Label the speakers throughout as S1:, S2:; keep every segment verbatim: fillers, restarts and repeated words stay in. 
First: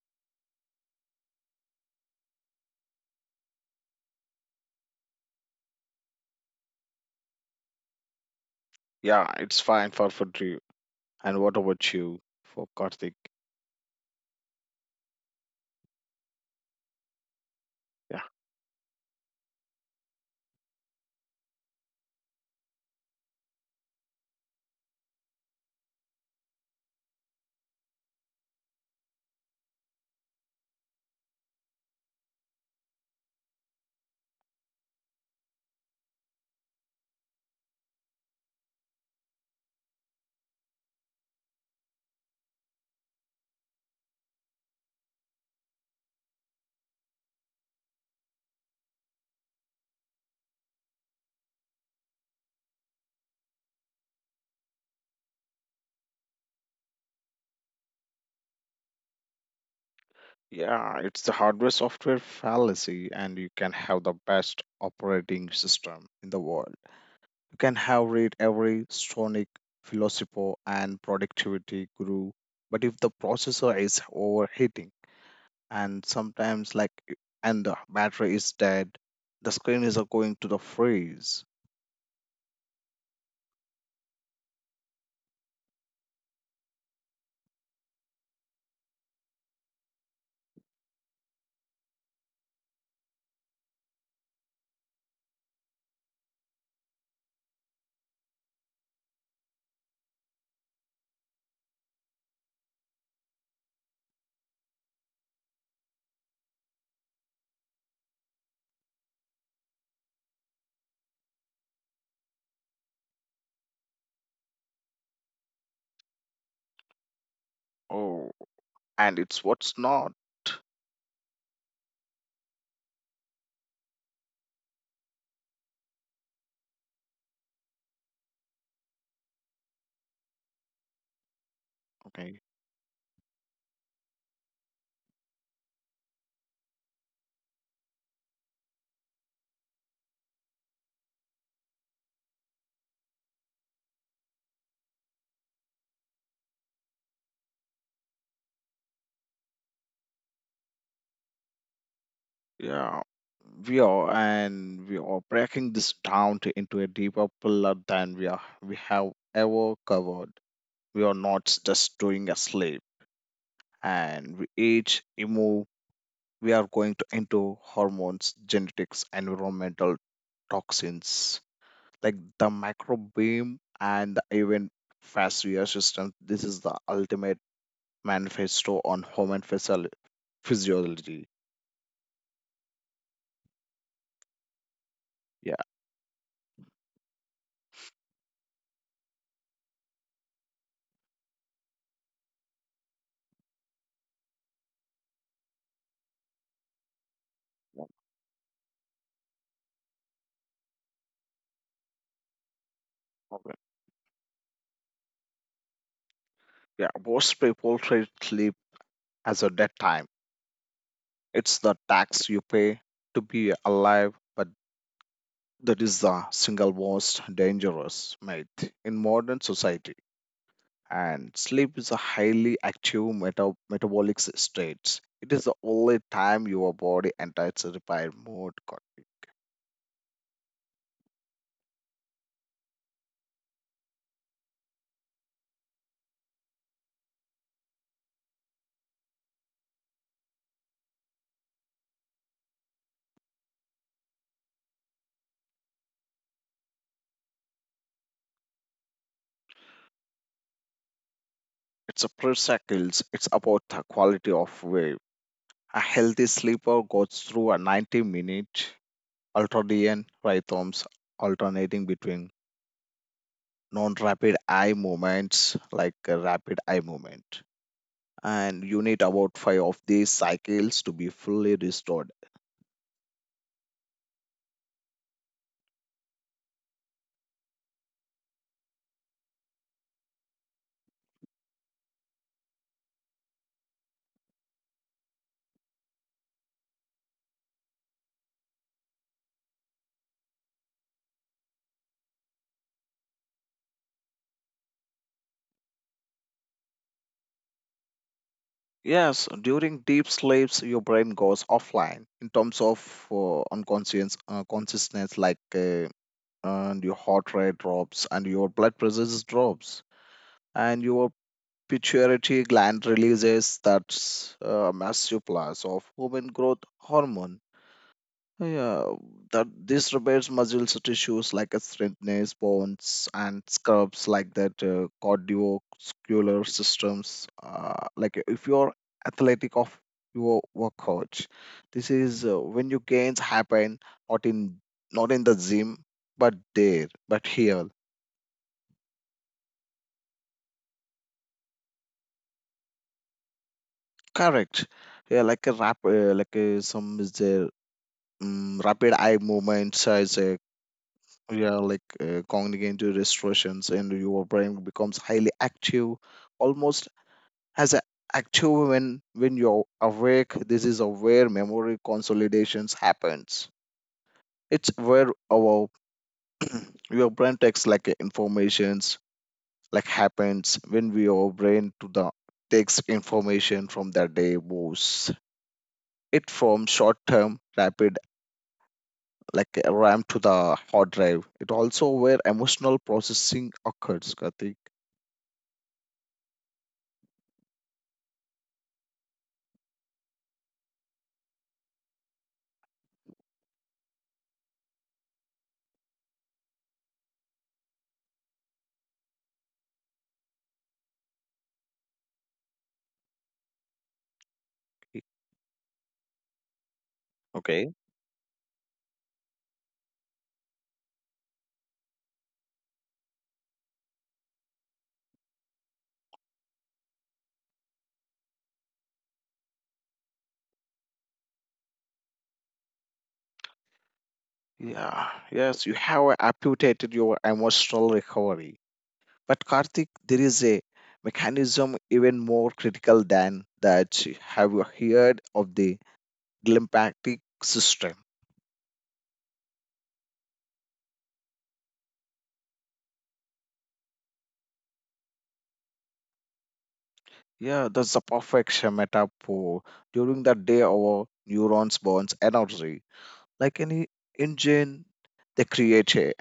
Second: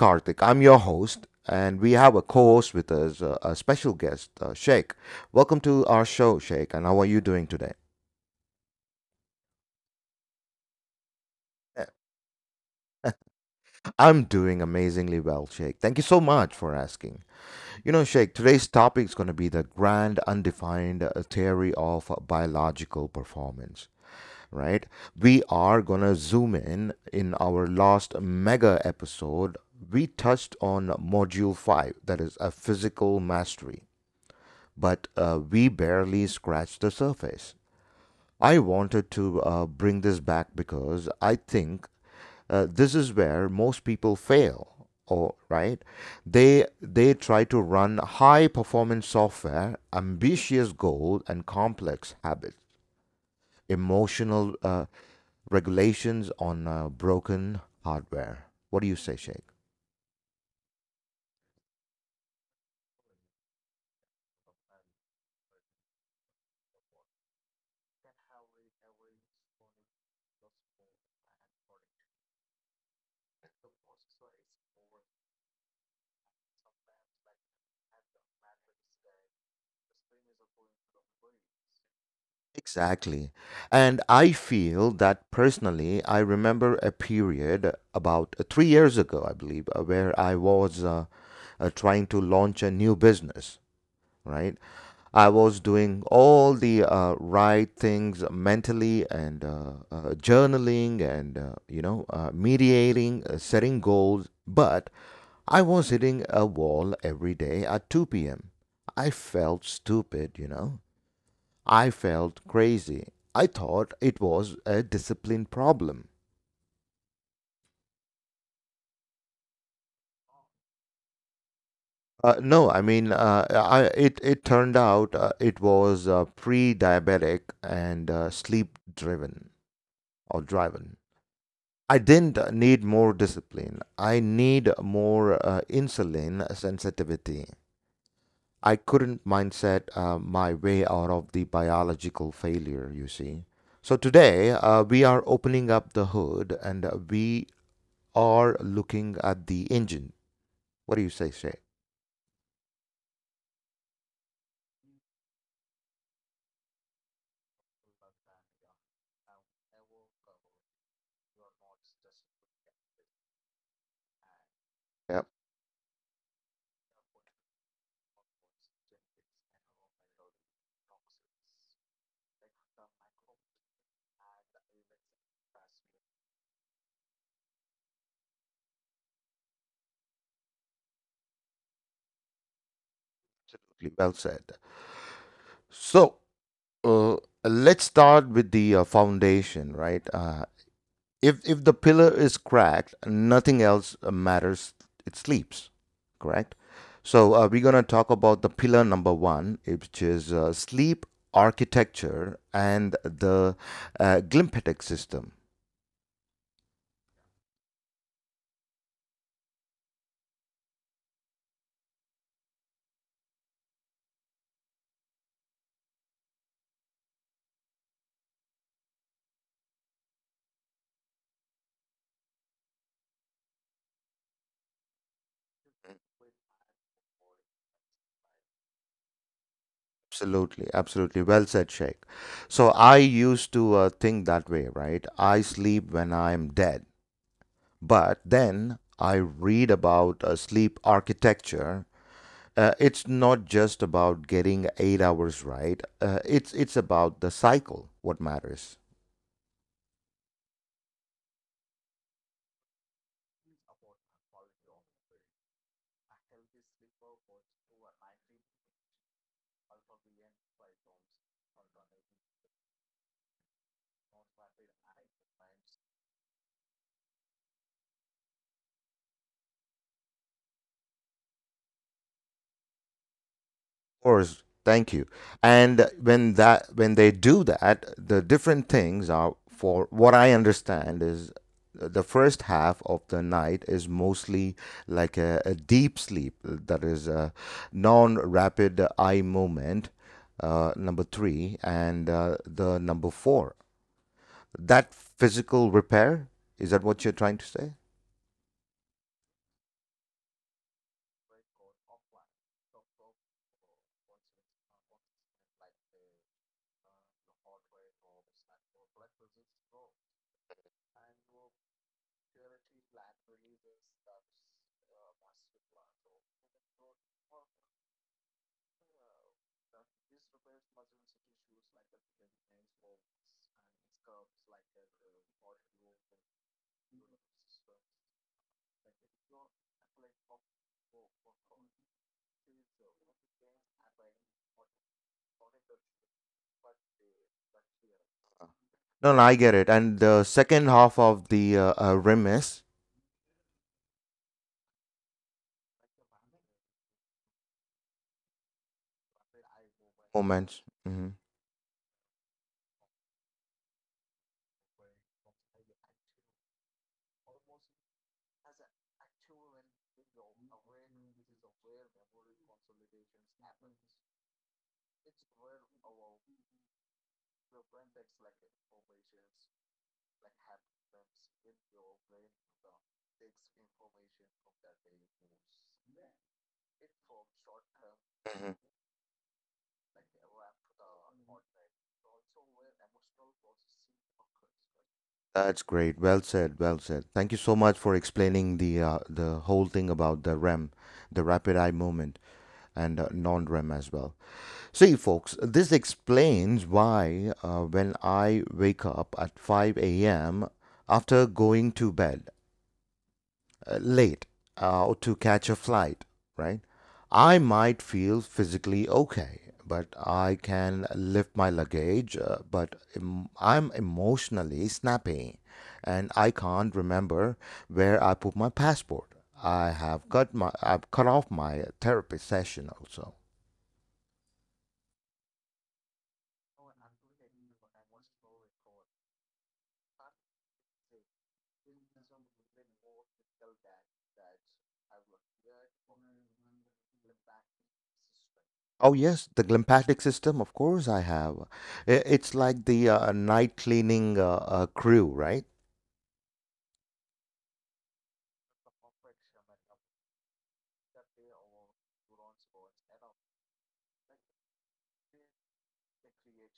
S1: Karthik. I'm your host, and we have a co-host with us, uh, a special guest, uh, Sheikh. Welcome to our show, Sheikh. And how are you doing today?
S2: Yeah, it's fine for for you. And what
S1: Uh,
S2: about you for Karthik?
S1: I'm doing amazingly well, Sheikh. Thank you so much for asking. You know,
S2: Yeah,
S1: Sheikh, today's topic is going to be the grand undefined uh, theory of uh, biological performance. Right? We are going to zoom in. In our last mega episode, we touched on module five, that is a physical mastery, but uh, we barely scratched the surface. I wanted to uh, bring this back because I think uh, this is where most people fail. Or right, they they try to run high performance software, ambitious goals, and complex habits emotional uh, regulations on uh, broken hardware. What do you say, Sheikh?
S2: yeah, it's the hardware software fallacy, and you can have the best operating system in the world. You can have read every Sonic philosopher and productivity guru, but if the processor is overheating and sometimes like i- and the battery is dead, the screen is uh, going to the freeze.
S1: Exactly. And I feel that personally, I remember a period about uh, three years ago, I believe, uh, where I was uh, uh, trying to launch a new business, right? I was doing all the uh, right things mentally and uh, uh, journaling and, uh, you know, uh, mediating, uh, setting goals. But I was hitting a wall every day at two p m. I felt stupid, you know. I felt crazy. I thought it was a discipline problem.
S2: Oh, and it's what's not.
S1: Uh, no, I mean, uh, I, it, it turned out uh, it was uh, pre diabetic and uh, sleep driven or driven. I didn't
S2: Okay.
S1: need more discipline. I need more uh, insulin sensitivity. I couldn't mindset uh, my way out of the biological failure, you see. So today, uh, we are opening up the hood and uh, we are looking at the engine. What do you say, Shay?
S2: Yeah, we are, and we are breaking this down to, into a deeper pillar than we are we have ever covered. We are not just doing a sleep, and we age,
S1: Yep,
S2: improve. We are going to into hormones, genetics, environmental toxins like the microbiome and the even fascia system. This is the ultimate manifesto on human physiolo- physiology.
S1: absolutely. Well said.
S2: Yeah,
S1: So, uh, let's start with the uh, foundation, right? Uh, if if the pillar is cracked, nothing else uh, matters. It sleeps, correct? So uh, we're gonna
S2: one
S1: talk about the pillar number one, which is uh, sleep architecture and the
S2: problem.
S1: uh, glymphatic system.
S2: Yeah, most people treat sleep as a dead time. It's the tax you pay to be alive, but that is the single most dangerous myth in modern society. And sleep is a highly active meta- metabolic state. It is the only time your body enters repair mode. co-
S1: Absolutely, absolutely. Well said, Sheikh. So I used to uh, think that way, right? I sleep when I'm dead, but then I read about uh, sleep architecture uh, it's not just about getting eight hours right. Uh, it's it's about the cycle. What matters?
S2: It's a per cycles. It's about the quality of wave. A healthy sleeper goes through a ninety minute ultradian rhythms alternating between non-rapid eye movements like a rapid eye movement, and you need about five of these cycles to be fully restored.
S1: Of course, thank you. And when that when they do that, the different things are for what I understand is the first half of the night is mostly like a, a deep sleep that is a non-rapid eye movement uh, number three and uh, the number four that physical repair is that what you're trying to say.
S2: Yes, during deep sleeps, your brain goes offline in terms of uh, unconscious uh, consciousness, like uh, and your heart rate drops and your blood pressure drops, and your pituitary gland releases that uh, massive plus of human growth hormone. Yeah, that this repairs muscles tissues like a strengthens bones and scrubs like that uh, cardiovascular systems. Uh, like if you're athletic of your workout, this is uh, when your gains happen not in not in the gym but there but here.
S1: No, no, I get it. And the second half of the uh, uh, remiss
S2: Correct. Yeah, like a rap, uh, like uh, some is there, um, rapid eye movements, uh,
S1: moments. hmm
S2: yeah, like uh, cognitive distortions, and your brain becomes highly active, almost as a active when when you're awake. This is a where memory consolidations happens. It's where our your brain takes like uh, informations, like happens when we our brain to the takes information from the day, moves it from short term rapid,
S1: hmm
S2: like uh, ram to the hard drive. It also where emotional processing occurs, Karthik.
S1: That's great. Well said. Well said. Thank you so much for explaining the uh, the whole thing about the R E M, the rapid eye movement, and uh, non-R E M as well. See, folks, this explains why uh, when I wake up at five a m after going to bed, uh, late uh, or to catch a flight, right? I might
S2: Okay.
S1: feel physically okay, but I can lift my luggage, uh, but em- I'm emotionally snappy and I can't remember where I put my passport. I have cut my I've cut off my therapy session also.
S2: Yeah, yes, you have amputated your emotional recovery. But Karthik, there is a mechanism even more critical than that. Have you heard of the glymphatic system?
S1: Oh yes, the lymphatic system, of course I have. I- It's like the uh, night cleaning uh, uh, crew, right?
S2: Yeah, that's the perfect metaphor. During the day, our neurons burns energy. Like any engine, they create a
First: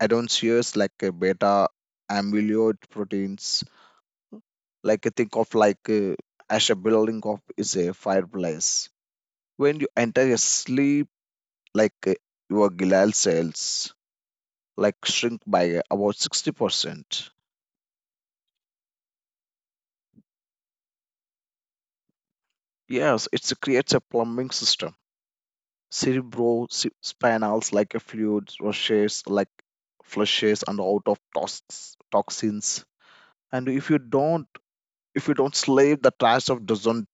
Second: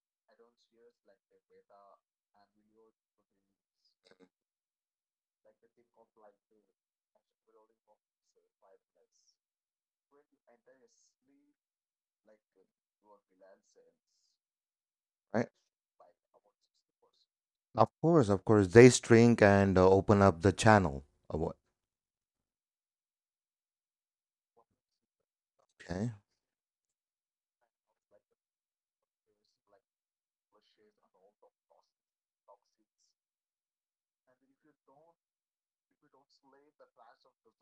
S2: adenovirus like a beta amyloid proteins, like uh, think of like uh, as a building of is a fireplace. When you enter a sleep, like uh, your glial cells like
S1: Right?
S2: shrink by uh, about sixty percent.
S1: Of course, of course. They shrink and uh, open up the channel. Uh, what-
S2: Yes, it creates a plumbing system.
S1: Okay.
S2: Cerebral si- spinals like a fluid rushes, like flushes and out of tox- toxins, and if you don't if you don't sleep, the trash of doesn't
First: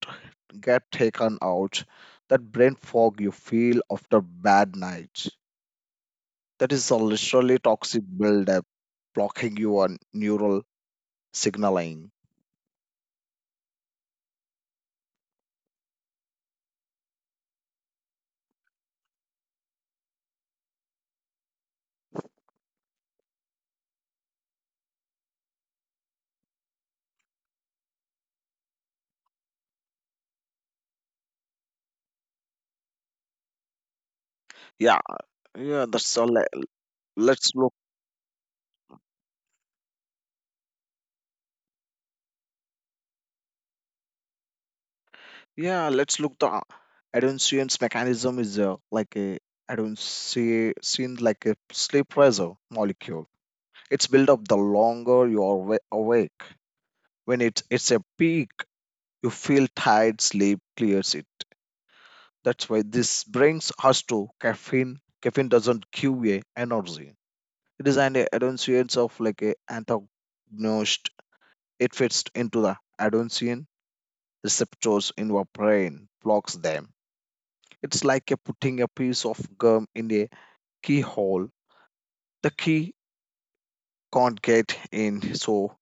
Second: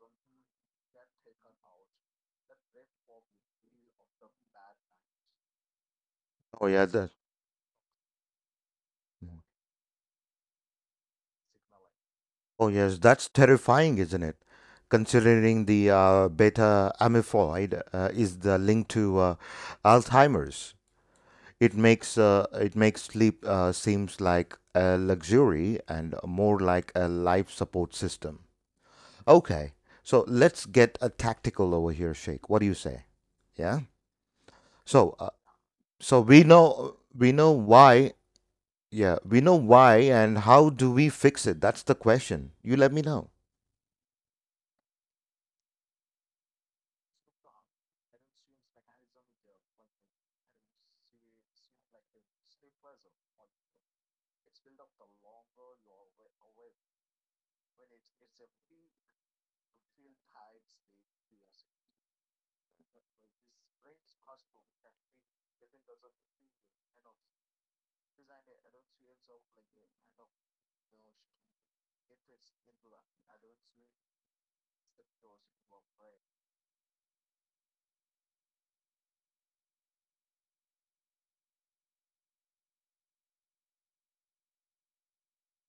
S2: get taken out. That brain fog you feel after bad night, that
S1: Oh
S2: is a
S1: yeah, that.
S2: literally toxic buildup blocking
S1: Mm.
S2: your neural signaling.
S1: Oh yes, that's terrifying, isn't it? Considering the uh, beta amyloid uh, is the link to uh, Alzheimer's, it makes uh, it makes sleep uh, seems like a luxury and more like a life support system. Okay, so let's get a tactical over here, Sheikh. What do you say? Yeah.
S2: Yeah,
S1: So, uh,
S2: yeah,
S1: so
S2: that's all.
S1: we
S2: le-
S1: know we know
S2: Let's look.
S1: why. Yeah, we know why and how do we fix it? That's the question. You let me know.
S2: Yeah, let's look. The adhesions mechanism is, uh, like a, I don't see seen like a sleep pressure molecule. It's built up the longer you are wa- awake. When it it's a peak, you feel tired. Sleep clears it. That's why this brings us to caffeine. Caffeine doesn't give you energy. It is an annunciates of, like a antagonist. It fits into the adenosine receptors in your brain, blocks them. It's like a putting a piece of gum in a keyhole. The key can't get in, so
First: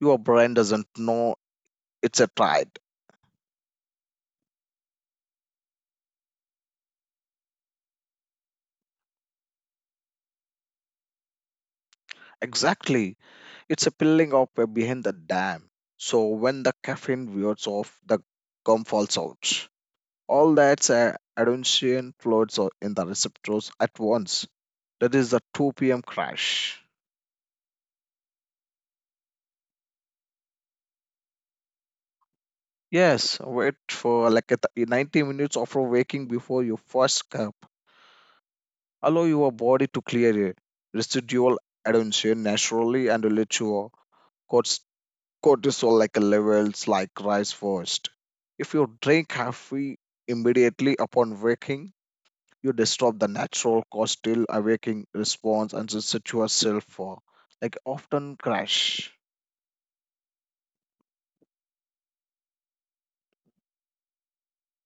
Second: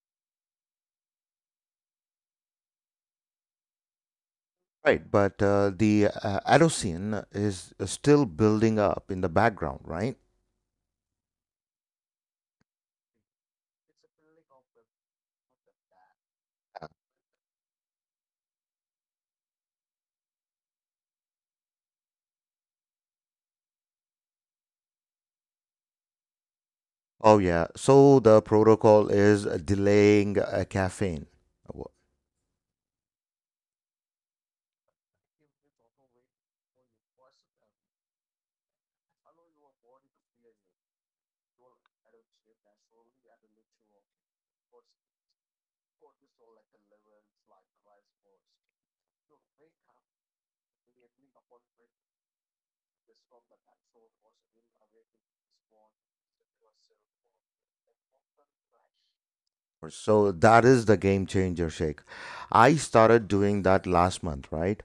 S2: your brain doesn't know it's a tried.
S1: Right, but uh, the uh, Adocean is uh, still building up in the background, right?
S2: Exactly. It's a peeling off a behind the dam. So when the caffeine wears off, the gum falls out. All that's a adonesian floats o- in the receptors at once. That is the two p m crash.
S1: Oh yeah. So the protocol is delaying uh, caffeine. Wha-
S2: Yes, wait for like a th- ninety minutes after waking before your first cup. Allow your body to clear it. Residual adhesion naturally, and let your cortis- cortisol like levels like rise first. If you drink coffee immediately upon waking, you disturb the natural cortical awakening response and set yourself for like often crash.
S1: So that is the game changer shake. I started doing that last month, right?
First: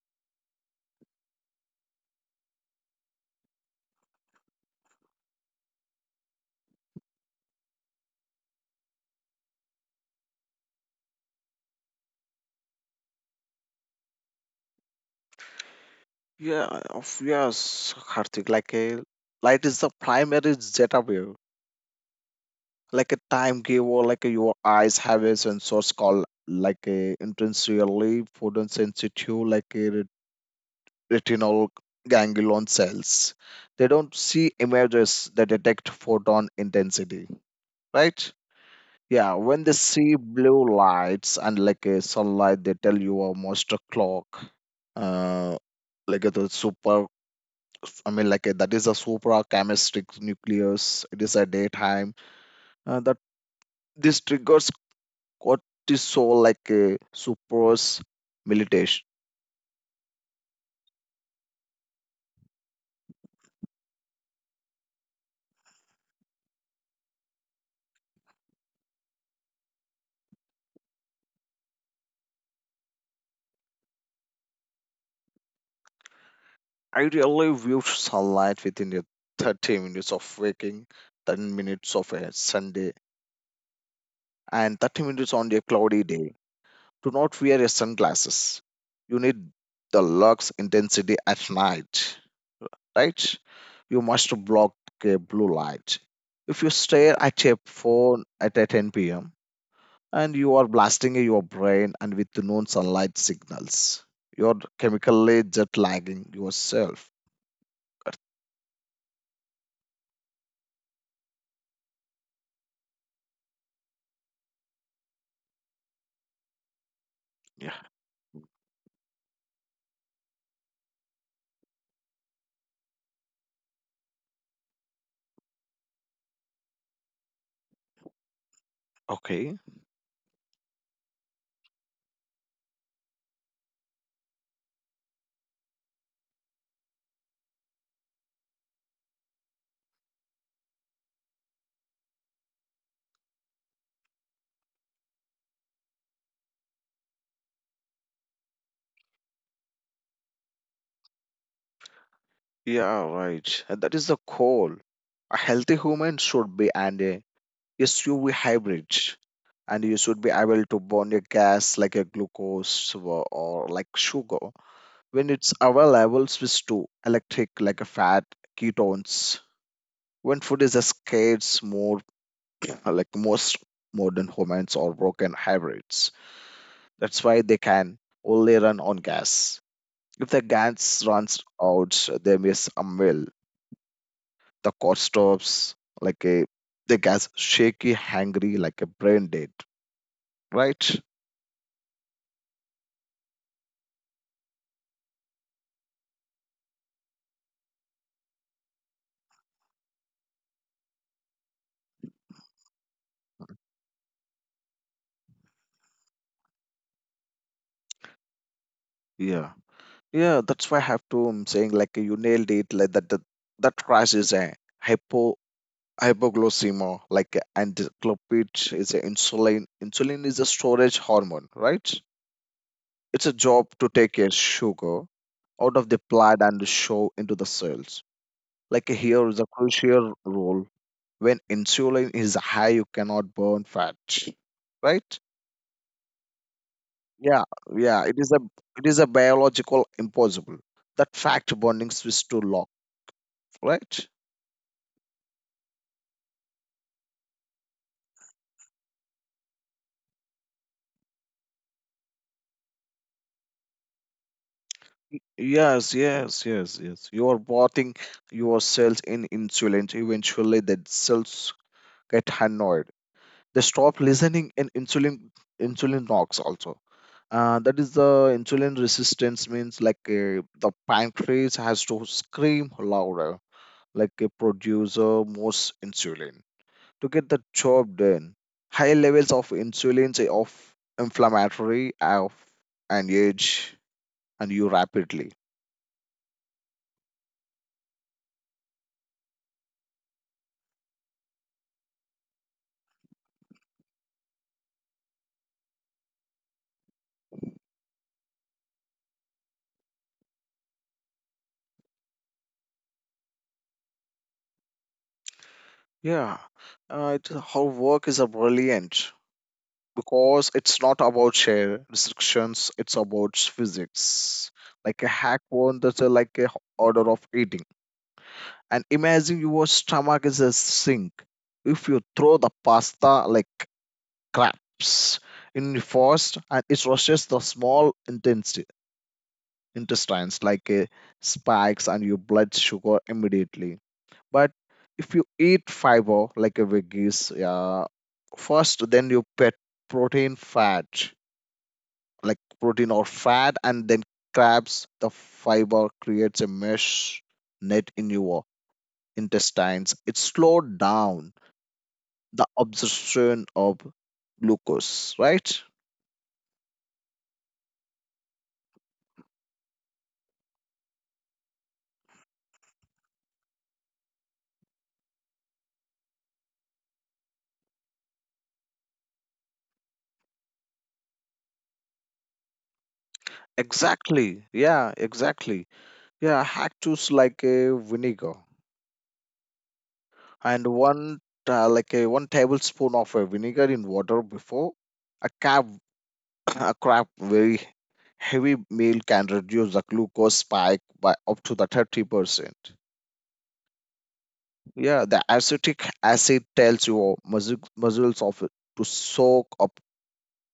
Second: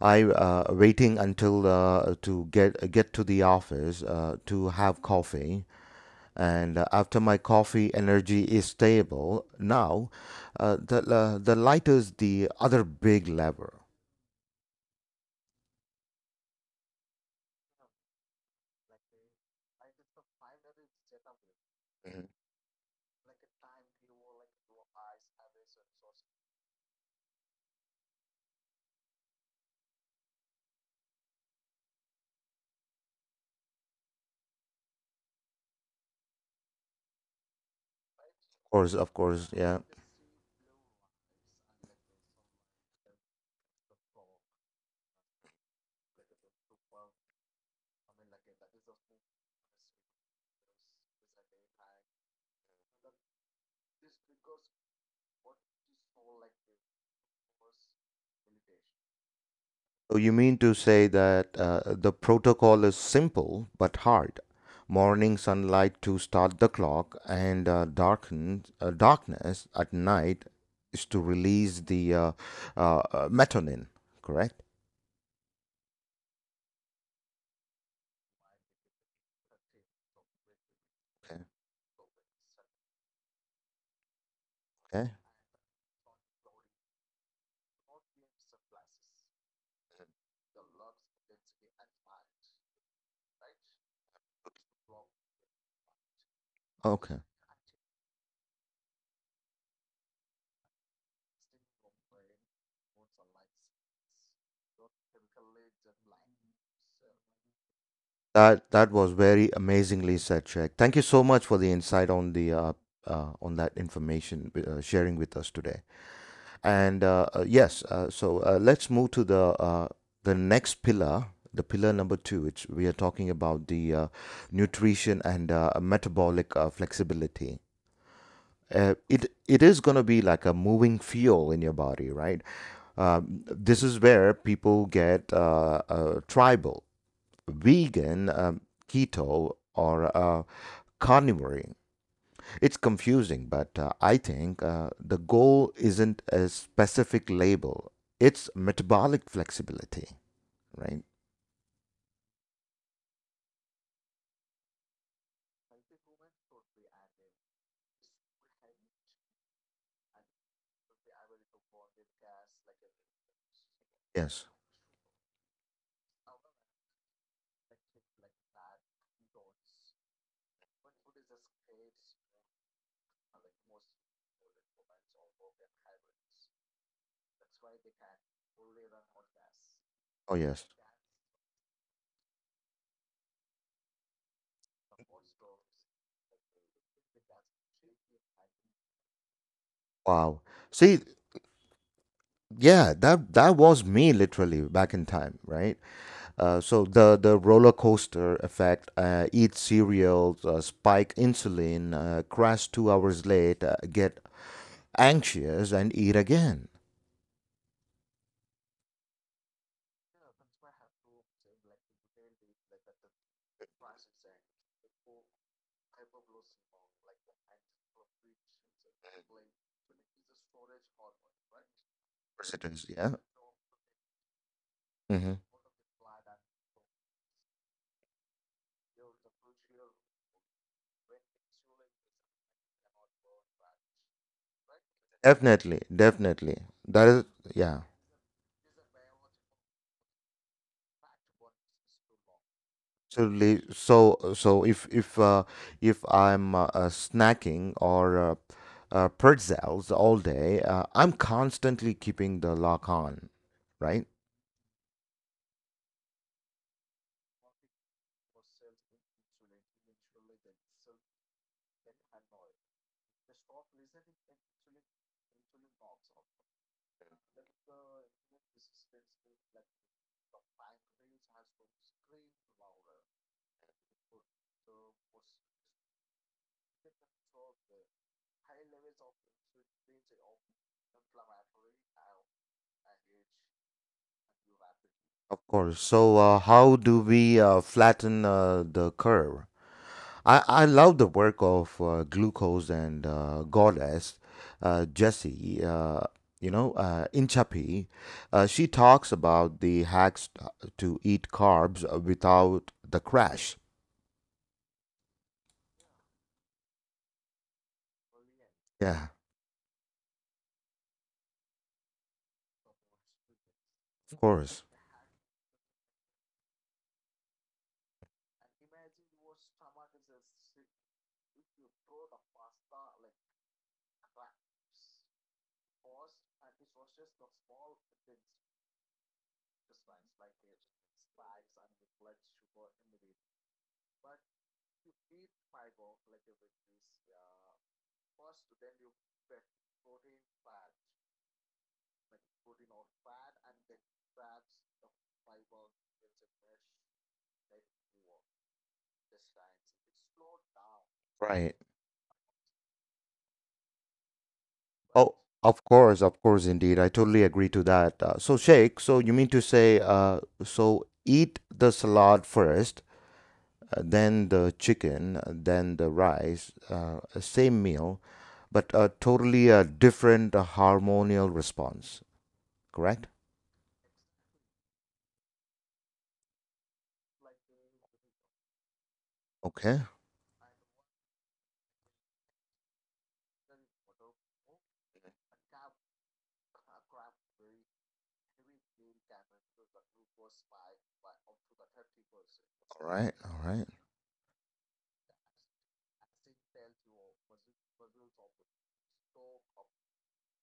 S1: I uh, waiting until uh, to get get to the office uh, to have coffee, and uh, after my coffee energy is stable now. Uh, the uh, the light is the other big lever.
S2: Yeah, of yes, Karthik, like a light is the primary zeta wave, like a time giver, like a, your eyes have a sensor called like a intensely photosensitive, like a re- retinal ganglion cells. They don't see images; they detect photon intensity, right?
S1: Of course, of
S2: Yeah,
S1: course,
S2: when they
S1: yeah.
S2: see blue lights and like a sunlight, they tell you a monster clock. Uh, like the super I mean, like uh, that is a suprachiasmatic nucleus. It is a daytime, uh, that this triggers cortisol, like a suppress militation.
S1: So you mean to say that uh, the protocol is simple but hard morning sunlight to start the clock and uh, darken uh, darkness at night is to release the uh, uh, uh, melatonin, correct?
S2: I really view sunlight within the thirty minutes of waking, ten
S1: Okay.
S2: minutes of a Sunday,
S1: Okay.
S2: and thirty minutes on a cloudy day. Do not wear your sunglasses. You need the lux intensity at night, right? You must block a blue light. If you
S1: Okay.
S2: stare at a phone at a ten p m and you are blasting your brain and with no sunlight signals, you're chemically jet lagging yourself.
S1: That that was very amazingly said, Sheikh. Thank you so much for the insight on the uh, uh, on that information uh, sharing with us today. And uh, uh,
S2: Yeah,
S1: yes, uh, so uh, let's move to the uh, the next pillar, the pillar number two, which we are talking about the uh, nutrition and uh, metabolic uh, flexibility. Uh, it
S2: okay.
S1: it is going to be like a moving fuel in your body, right? Um, this is where people get uh, uh, tribal vegan, um, keto, or uh, carnivore. It's confusing, but uh, I think uh, the goal isn't a specific label, it's metabolic flexibility, right?
S2: Yeah, right. And that is the goal. A healthy human should be an uh, S U V hybrid, and you should be able to burn your gas, like a glucose, or, or like sugar,
S1: Yes.
S2: when it's available. Switch to electric, like a fat ketones, when food is scarce. More like most modern homes or broken hybrids. That's why they can only run on gas. If
S1: Oh,
S2: the
S1: yes.
S2: gas runs out, they miss a meal, the cost stops, like a the gas shaky hangry, like a brain dead,
S1: Wow.
S2: right?
S1: See, yeah, that that was me literally back in time, right? Uh, so the the roller coaster effect uh, eat cereals uh, spike insulin uh, crash two hours late uh, get anxious and eat again.
S2: Yeah, yeah, that's why I have to, I'm saying, like you nailed it, like that that, that crash is a hypo hypoglycemia like encephalopathy. Is a insulin Insulin is a storage hormone, right?
S1: Yes, it is,
S2: It's a
S1: yeah.
S2: job to take a sugar out
S1: Hmm.
S2: of the blood and show into the cells, like here is a crucial role. When insulin is high, you cannot burn fat, right?
S1: Definitely, definitely.
S2: Yeah,
S1: That is
S2: yeah, it is
S1: yeah.
S2: a it is a biological impossible, that fact bonding switch to lock, right?
S1: Absolutely. So, so if if uh, if I'm uh, uh, snacking or uh, uh, pretzels all day, uh, I'm constantly keeping the lock on, right?
S2: Yes, yes, yes, yes. You are bathing your cells in insulin. Eventually, the cells get annoyed. They stop listening, and insulin insulin knocks also. Uh, that is the insulin resistance, means like uh, the pancreas has to scream louder, like a producer more insulin to get the job done. High levels of insulin say of inflammatory of and age, and you rapidly.
S1: Of course. So, uh, how do we uh, flatten uh, the curve? I, I love the work of uh, Glucose and uh, Goddess, uh, Jessie, uh, you know, uh, Inchapi. Uh, she talks about the hacks t- to eat carbs uh, without the crash.
S2: Yeah, uh, it, her work is a brilliant,
S1: Yeah,
S2: because it's not about share restrictions, it's about physics.
S1: of
S2: Like a
S1: course.
S2: hack one, that's uh, like a h- order of eating. And imagine your stomach is a sink. If you throw the pasta like crabs in the first, and it rushes the small intestine, intestines, like uh, spikes and your blood sugar immediately. But if you eat fiber like a veggies, uh, first, then you put protein fat, like protein or fat, and then crabs, the fiber creates a mesh net in your intestines. It slowed down
S1: Right.
S2: the absorption of glucose, right?
S1: Oh, of course, of course, indeed. I totally agree to that. Uh, so, Sheikh, so you mean to say, uh, so eat the salad first, uh, then the chicken, uh, then the rice, uh, same meal, but a totally uh, different uh, hormonal response, correct?
S2: Exactly. Yeah, exactly. Yeah, hack choose like a vinegar,
S1: Okay.
S2: and one uh, like a one tablespoon of a vinegar in water before a carb a crap very heavy meal, can reduce the glucose spike by up to the thirty percent.
S1: All right. All right.
S2: Yeah, the acetic acid tells your muscle, muscles of it to soak up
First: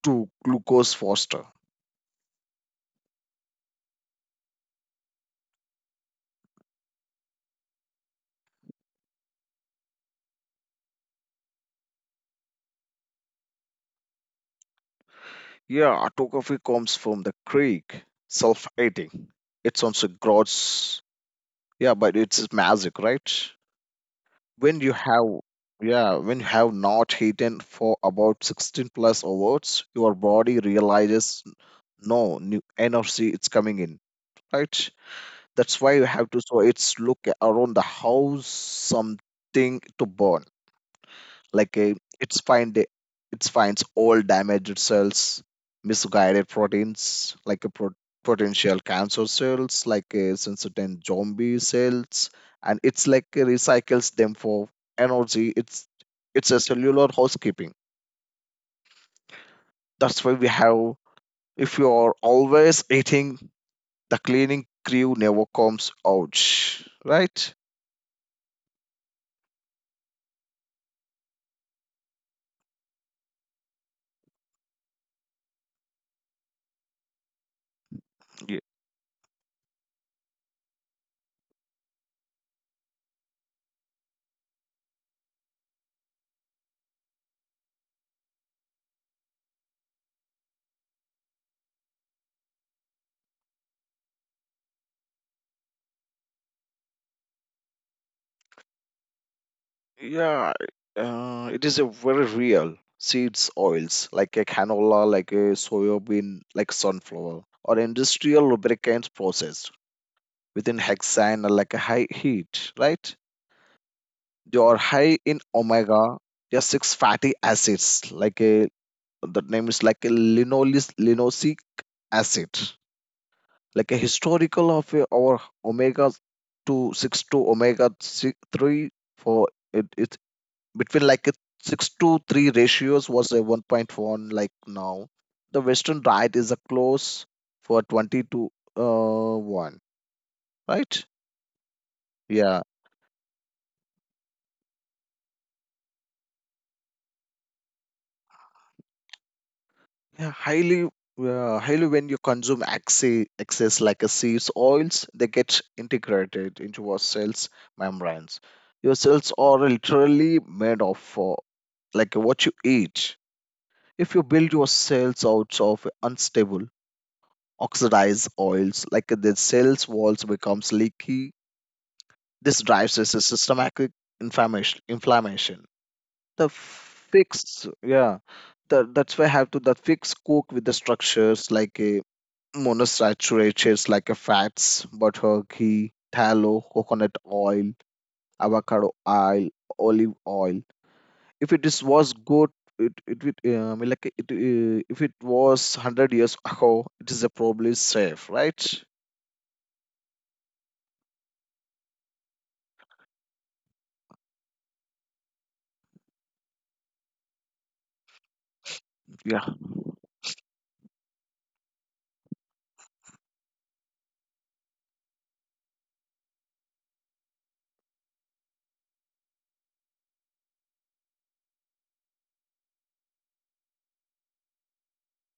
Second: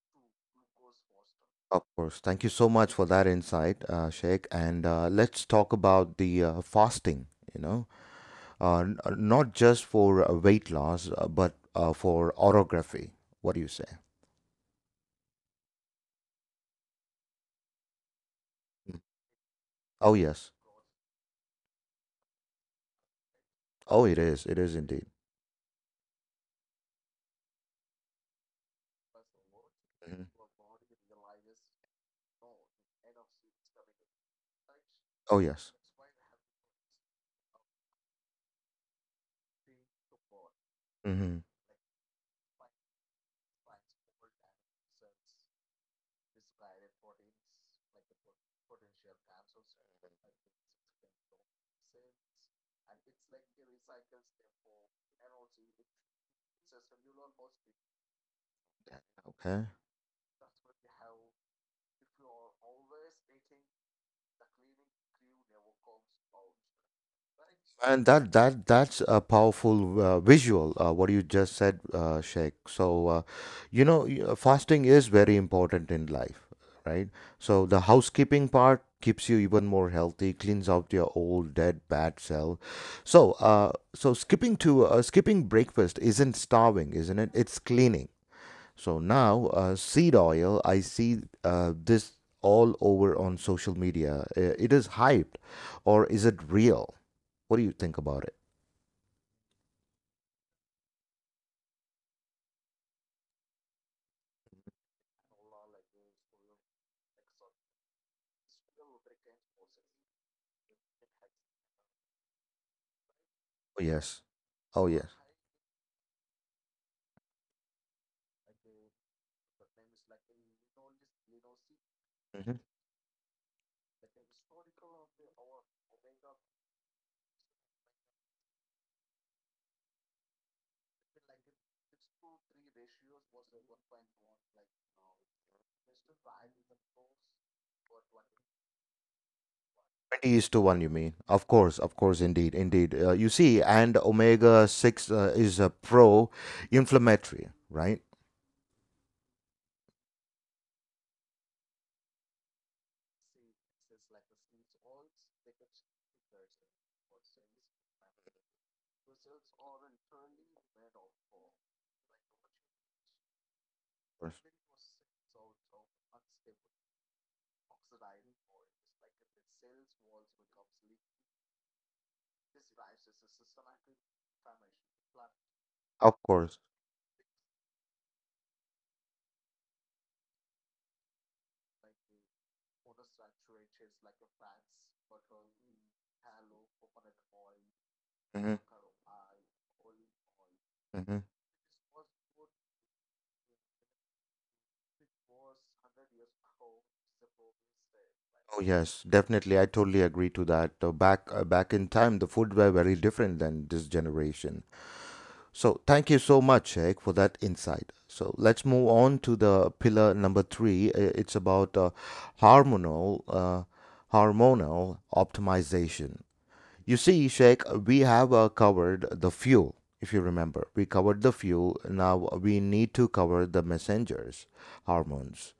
S2: to glucose faster.
S1: Of course. Thank you so much for that insight, uh, Sheikh. And uh, let's talk about the uh, fasting, you know, uh, n- uh, not just for uh, weight loss, uh, but uh, for orography. What do you say?
S2: Yeah, autocopy comes from the Greek
S1: Mm.
S2: self-eating. It
S1: Oh,
S2: sounds a
S1: yes.
S2: gross, yeah, but it's magic, right?
S1: Oh, it is. It
S2: When
S1: is
S2: you
S1: indeed.
S2: have yeah, when you have not eaten for about sixteen plus hours, your
S1: Mhm.
S2: body realizes no new energy it's coming in, right?
S1: Oh,
S2: That's
S1: yes.
S2: why you have to, so it's look around the house something to burn,
S1: Hmm.
S2: like a, it's find it, it finds all damaged cells, misguided proteins, like a pro- potential cancer cells, like a sensitive zombie cells, and it's like a recycles them for energy. It's it's a cellular housekeeping.
S1: Okay.
S2: That's why we have, if you are always eating, the cleaning crew never comes out, right?
S1: And that that that's a powerful uh, visual. Uh, what you just said, uh, Sheikh. So, uh, you know, y- uh, fasting is very important in life, right? So the housekeeping
S2: Ye-
S1: part keeps you even more healthy, cleans out your old dead bad cell. So, uh, so skipping to uh, skipping breakfast isn't starving, isn't it? It's cleaning. So now, uh, seed oil, I see uh, this all over on social media. Uh, It is hyped, or is it real? What do you think about it?
S2: Yeah, uh, it is a very real seeds oils, like a canola, like a soybean, like sunflower, or industrial lubricants processed within hexane or like a high heat, right?
S1: Oh, yes.
S2: They are
S1: Oh, yes.
S2: high in omega, they are six fatty acids, like a the name is like a linoleic linoleic acid,
S1: Mhm.
S2: like a historical of uh, our omega 2 6 to omega six, three for it, it between like a six to three ratios was a one point one. Like now the western diet is a close for twenty to uh, one,
S1: twenty is to one, you
S2: right?
S1: mean? Of course, of course,
S2: Yeah,
S1: indeed, indeed. Uh, you see, and omega six uh, is a pro inflammatory, right?
S2: yeah highly, uh, highly when you consume excess, excess like a seeds oils, they get integrated into our cells membranes. Your cells are literally made of uh, like what you eat. If you build
S1: Course.
S2: your cells out of unstable oxidized oils, like the cells walls becomes leaky. This drives a systematic inflammation. Inflammation.
S1: Of
S2: The
S1: course.
S2: fix, yeah, that that's why I have to that fix cook with the structures like a monosaturated like a fats, butter, ghee, tallow, coconut oil,
S1: Hmm.
S2: avocado oil, olive oil if
S1: Hmm.
S2: it is was good it it would um, like it uh, if it was one hundred years ago it is a probably safe, right?
S1: Oh yes, definitely. I totally agree to that. Uh, back uh, back in time, the food were very different than this generation. So thank you so much, Sheikh, for that insight. So let's move on to
S2: Yeah,
S1: the pillar number three. Uh, It's about uh, hormonal uh, hormonal optimization. You see, Sheikh, we have uh, covered the fuel, if you remember. We covered the fuel. Now we need to cover the messengers, hormones.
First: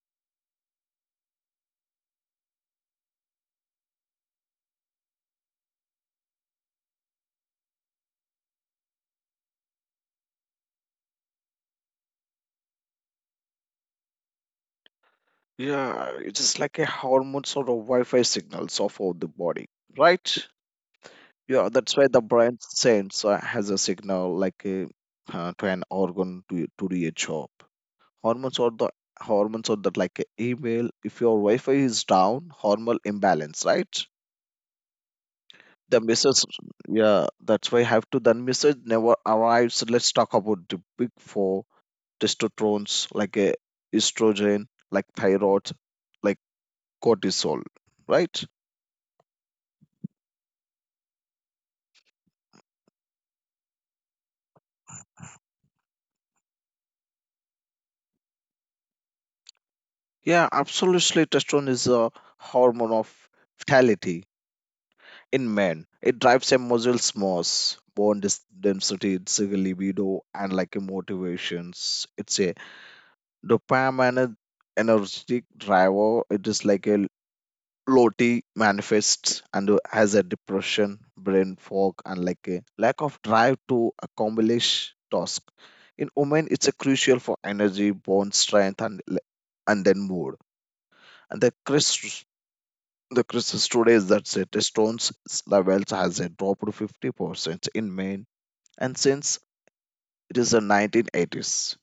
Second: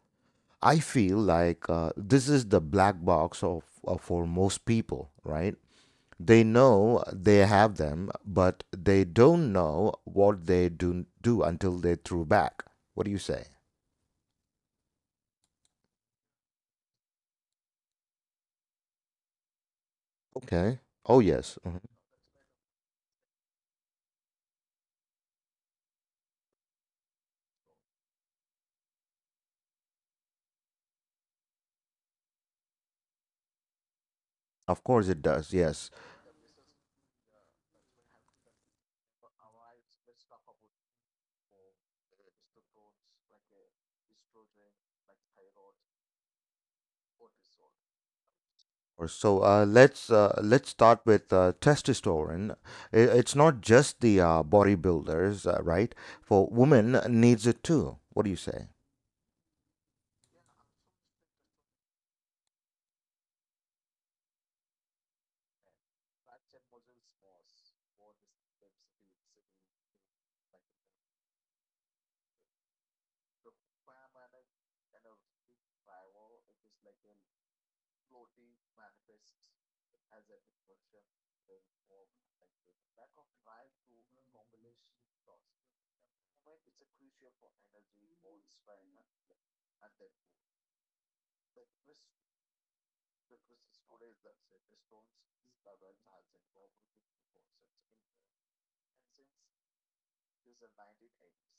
S1: I feel like uh, this is the black box of, of for most people, right? They know they have them, but they don't know what they do do until they threw back. What do you say?
S2: yeah, it is like a hormone sort of wi-fi signals of all the body, right?
S1: Okay. Oh yes,
S2: Yeah,
S1: mhm.
S2: that's why the brain sends uh, has a signal like a, uh, to an organ to to do a job. Hormones or the hormones or that like a email, if your wi-fi is down, hormonal imbalance, right?
S1: Of course it does. Yes.
S2: The message, yeah, that's why I have to then message never arrives. Let's talk about the big four: testosterones like a estrogen like thyroid like cortisol, right?
S1: Course. So uh, let's uh, let's start with uh, testosterone. I- It's not just the uh, bodybuilders, uh, right? For women needs it too. What do you say?
S2: Yeah, absolutely, testosterone is a hormone of vitality. In men it drives a muscles mass, bone dis- density, it's a libido and like a motivations, it's a dopamine energetic driver. It is like a Loti manifests and has a depression, brain fog, and like a lack of drive to accomplish task. In women, it's a crucial for energy, bone strength, and le- and then mood. And the Chris the crisis today is that testosterone's levels has a dropped to fifty percent in men, and since it is the nineteen eighties,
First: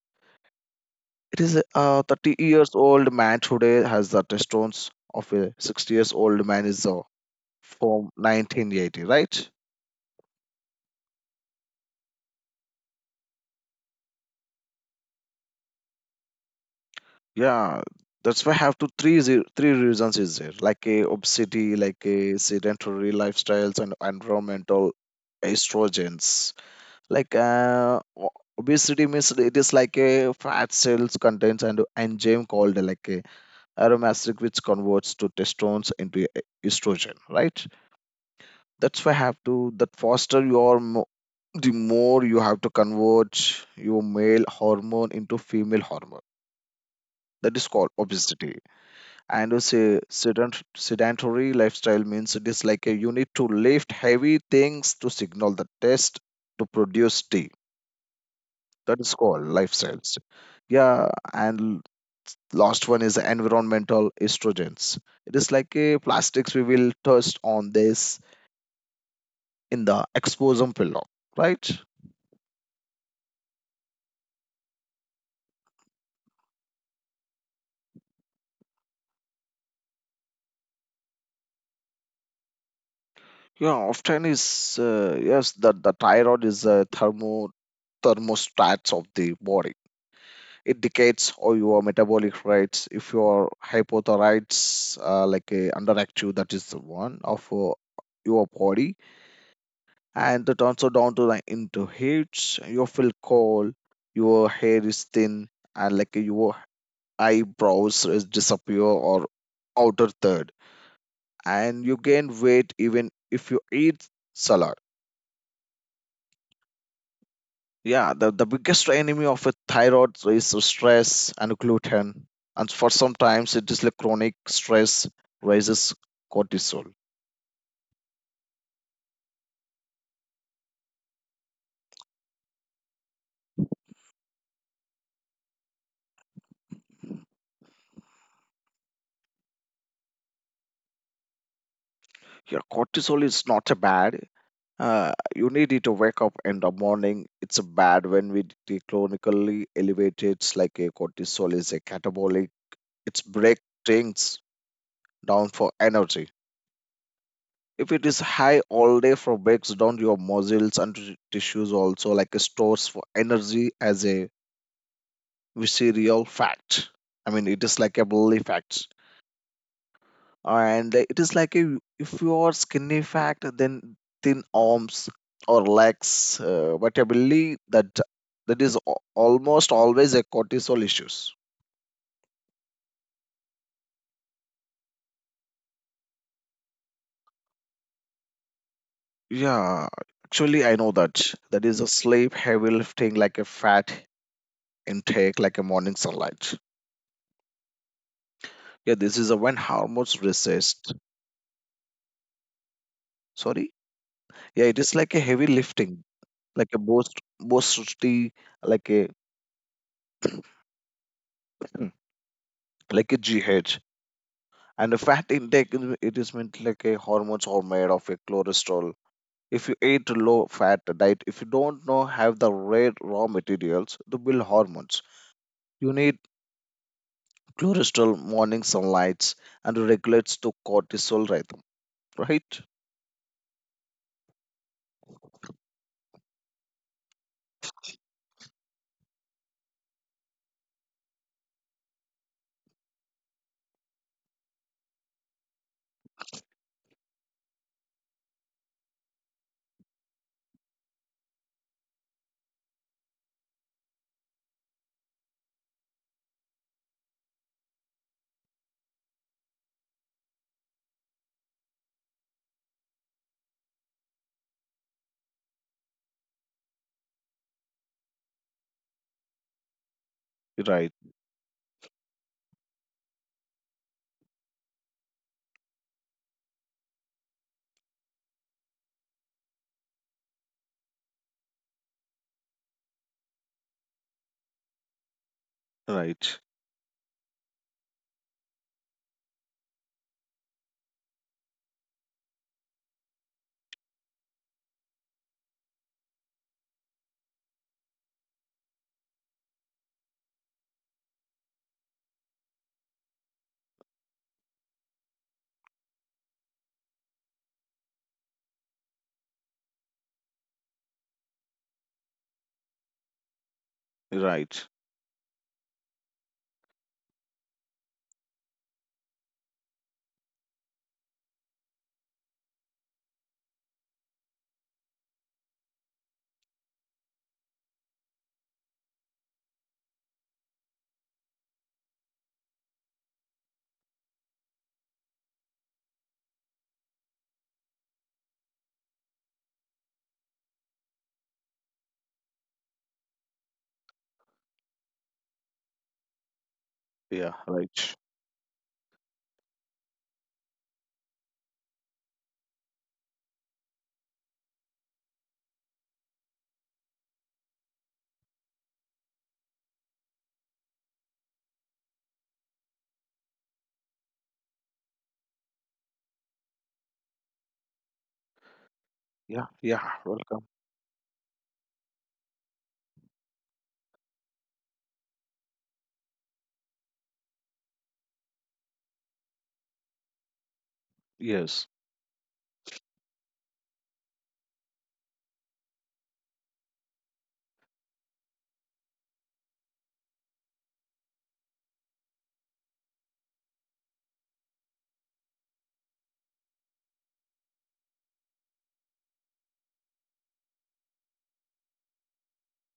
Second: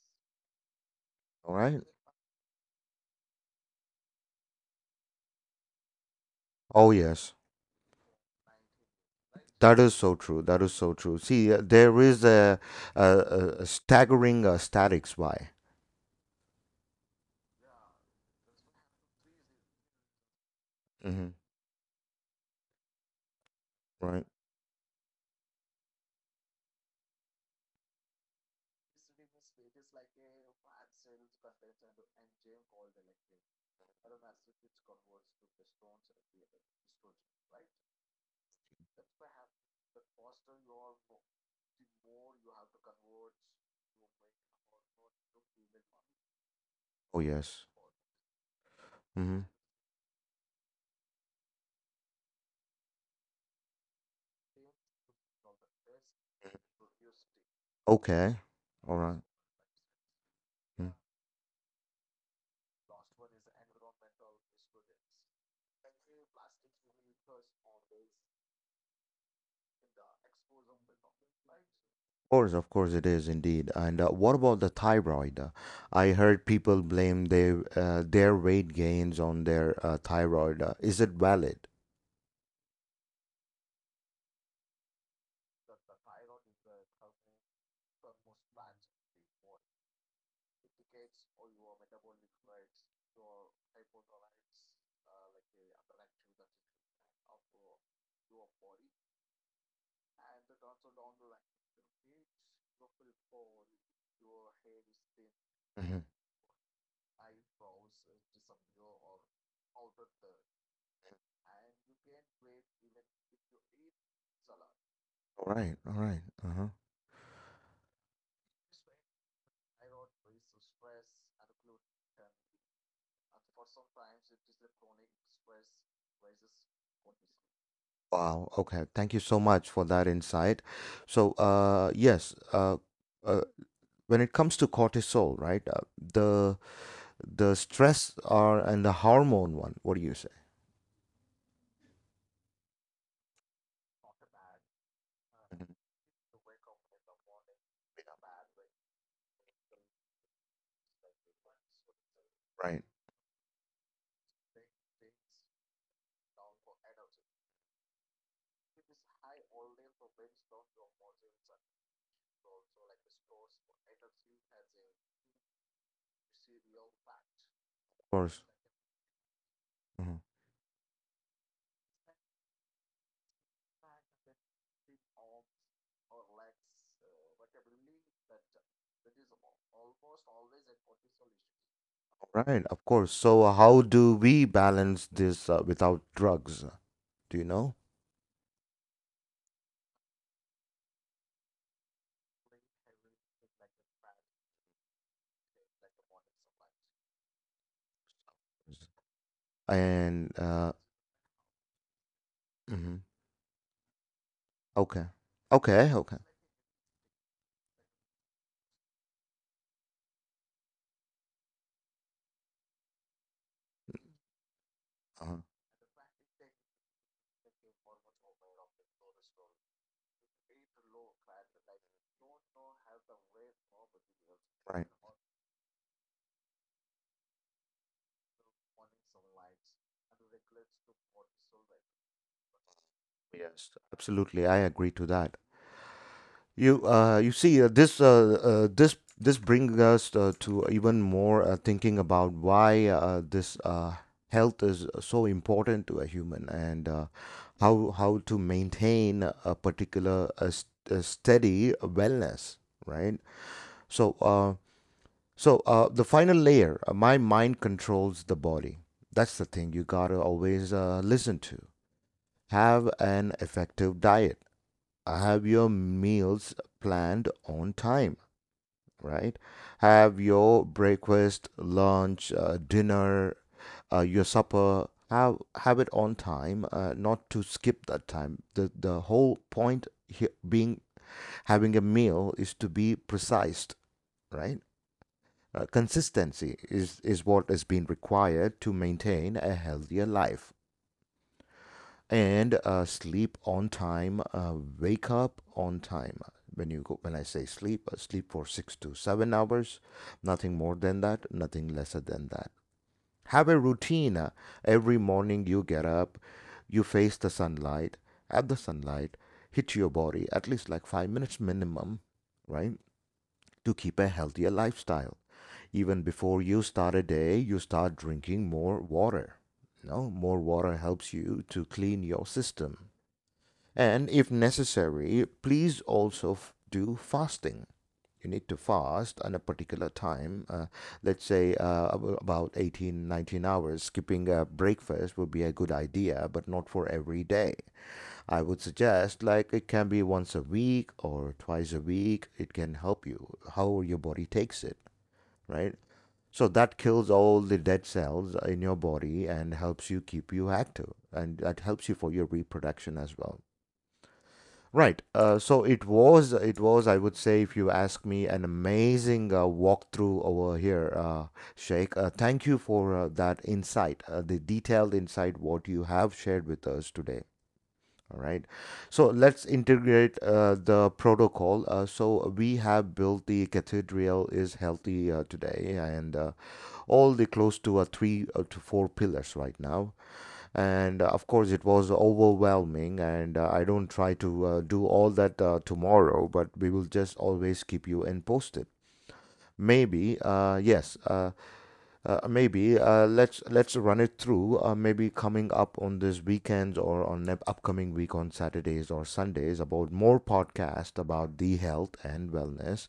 S2: it
S1: All
S2: is a
S1: right.
S2: uh, thirty years old man today has the testosterone of a sixty years old man, is
S1: Oh
S2: uh,
S1: yes,
S2: from nineteen eighty, right?
S1: that is so true. That is so true. See, uh, there is a, a, a a staggering uh, statics why.
S2: Yeah, that's why I have to three zero, three reasons is there, like a
S1: Mm-hmm.
S2: obesity, like a sedentary lifestyles, and
S1: Right.
S2: environmental estrogens. like uh, o- Obesity means it is like a fat cells contains an enzyme called like a aromatic, which converts to testosterone into e- estrogen, right? That's why I have to that foster your mo- the more you have to convert your male hormone into female hormone,
S1: Oh
S2: that is
S1: yes.
S2: called obesity. And a
S1: Mm-hmm.
S2: say sedent- sedentary lifestyle means it is like a, you need to lift heavy things to signal the test to produce tea,
S1: Okay.
S2: that is
S1: All
S2: called
S1: right.
S2: lifestyles. Yeah,
S1: Mm.
S2: and l- last one is environmental estrogens, it is like a plastics. We will touch on this in the exposum pillow, right?
S1: Course, of course, it is indeed. And uh, what about the thyroid? Uh, I heard people blame their uh, their weight gains on their uh, thyroid. Uh, is it valid?
S2: Yeah, often is, uh, yes, the, the thyroid is a thermo thermostats of the body, it dictates all your metabolic rates. If your hypothyroids, uh, like uh, underactive, that is the one of uh, your body, and it also down to like into heat. You feel cold, your hair is thin, and like
S1: Mhm.
S2: your eyebrows is disappear or outer third, and you gain weight even if you eat salad.
S1: All right, all right. Uh-huh.
S2: Yeah, the, the biggest enemy of a thyroid is stress and gluten, and for sometimes it is like chronic stress raises cortisol.
S1: Wow. Okay. Thank you so much for that insight. So, uh, yes, uh, uh, when it comes to cortisol, right, uh, the the stress or and the hormone one. What do you say?
S2: Yeah, cortisol is not a bad, uh, you
S1: Mhm.
S2: need it to wake up in the morning. It's a bad when we de- chronically elevated, like a cortisol is a catabolic,
S1: Right.
S2: it's break things down for energy. If it is high all day, for breaks down your muscles and t- tissues, also like stores for energy as a we see real fact. I mean, it
S1: Of
S2: is like
S1: course.
S2: a bloody fact,
S1: Mm-hmm.
S2: and it is like a, if you are skinny fact, then thin arms or legs. Uh, but I believe that that is al- almost always a cortisol issues.
S1: Right, of course. So, uh, how do we balance this uh, without drugs? Do you know?
S2: Yeah, actually, I know that that is a sleep, heavy lifting, like a fat intake, like a morning sunlight. Yeah, this
S1: And
S2: is a
S1: uh,
S2: when hormones resist.
S1: hmm,
S2: Sorry.
S1: okay,
S2: Yeah,
S1: okay,
S2: it is
S1: okay.
S2: like a heavy lifting, like a boost, boosty, like a like a G H.
S1: Uh-huh.
S2: And the fat intake, is- it is meant like a hormones are made of a cholesterol. If you eat a low fat diet, if you don't know have the right raw materials to build
S1: Right.
S2: hormones, you need cholesterol, morning sunlights, and regulates to cortisol rhythm, right?
S1: Yes, absolutely. I agree to that. You uh you see, uh, this uh, uh this this brings us, uh, to even more, uh, thinking about why, uh, this uh health is so important to a human, and uh, how how to maintain a particular, uh, s- uh, steady wellness, right? So uh so uh the final layer, uh, my mind controls the body. That's the thing you gotta always, uh, listen to. Have an effective diet, have your meals planned on time, right? Have your
S2: Right,
S1: breakfast, lunch, uh, dinner, uh, your supper. Have have it on time, uh, not to skip that time. The the whole point here being, having a meal is to be precise, right? Uh,
S2: right,
S1: consistency is is what is being required to maintain a healthier life, and uh, sleep on time, uh, wake up on time. When you go when I say sleep, uh, sleep for six to seven hours, nothing more than that, nothing lesser than that. Have a routine, uh, every morning you get up, you face the sunlight, have the sunlight hit your body at least like five minutes minimum, right, to keep a healthier
S2: right.
S1: lifestyle. Even before you start a day, you start drinking more water. No, more water helps you to clean your system, and if necessary, please also f- do fasting. You need to fast on a particular time, uh, let's say, uh, ab- about eighteen, nineteen hours. Skipping uh, breakfast would be a good idea, but not for every day. I would suggest like it can be once a week or twice a week. It can help you how your body takes it, right? So that kills all
S2: Yeah,
S1: the dead
S2: right.
S1: cells in your body and helps you keep you active, and that helps you for your reproduction as well. Right. Uh, so it was, it was, I would say, if you ask me, an amazing, uh, walkthrough over here, uh, Sheikh. Uh, thank you for, uh, that insight, uh, the detailed insight, what you have shared with us today. All right. So let's
S2: Yeah, yeah.
S1: integrate, uh,
S2: Welcome.
S1: the protocol. Uh, so we have built the cathedral is healthy, uh, today, and uh, all the close to, uh, three, uh, to four pillars right now, and uh, of course it
S2: Yes.
S1: was overwhelming, and uh, I don't try to, uh, do all that, uh, tomorrow, but we will just always keep you in posted. Maybe, uh, yes, uh, uh, maybe uh, let's let's run it through, uh, maybe coming up on this weekend, or on the upcoming week, on Saturdays or Sundays, about more podcast about the health and wellness.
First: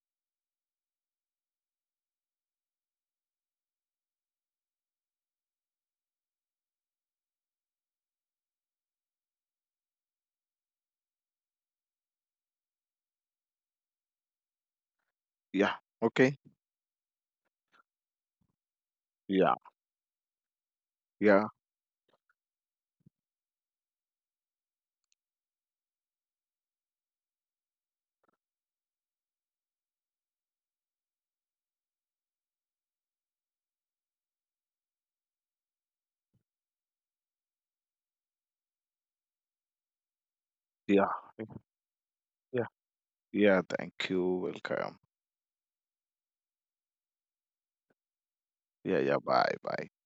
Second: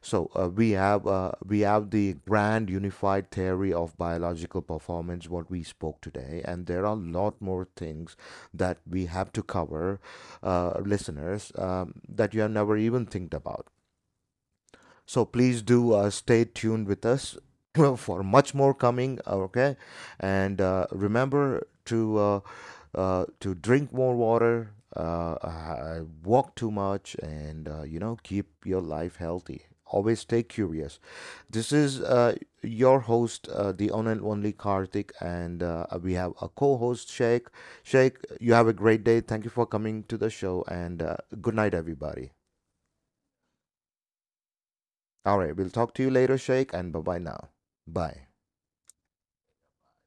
S1: So uh, we have uh, we have the grand unified theory of biological performance, what we spoke today, and there are a lot more things that we have to cover, uh, listeners, um, that you have never even think about. So please
S2: Yeah.
S1: do, uh,
S2: Okay.
S1: stay tuned with us for much more coming.
S2: Yeah.
S1: Okay, and uh,
S2: Yeah.
S1: remember to, uh, uh, to drink more water, uh, uh, walk too much, and uh, you know, keep your life healthy. Always stay curious. This is, uh, your host, uh, the one and only Karthik, and uh, we have a co-host, Sheikh. Sheikh, you have a great day. Thank you for coming to the show, and
S2: Yeah.
S1: uh, good night, everybody.
S2: Yeah. Yeah. Thank you. Welcome.
S1: All right, we'll talk to you later, Sheikh, and bye bye now. Bye.
S2: Yeah. Yeah. Bye. Bye.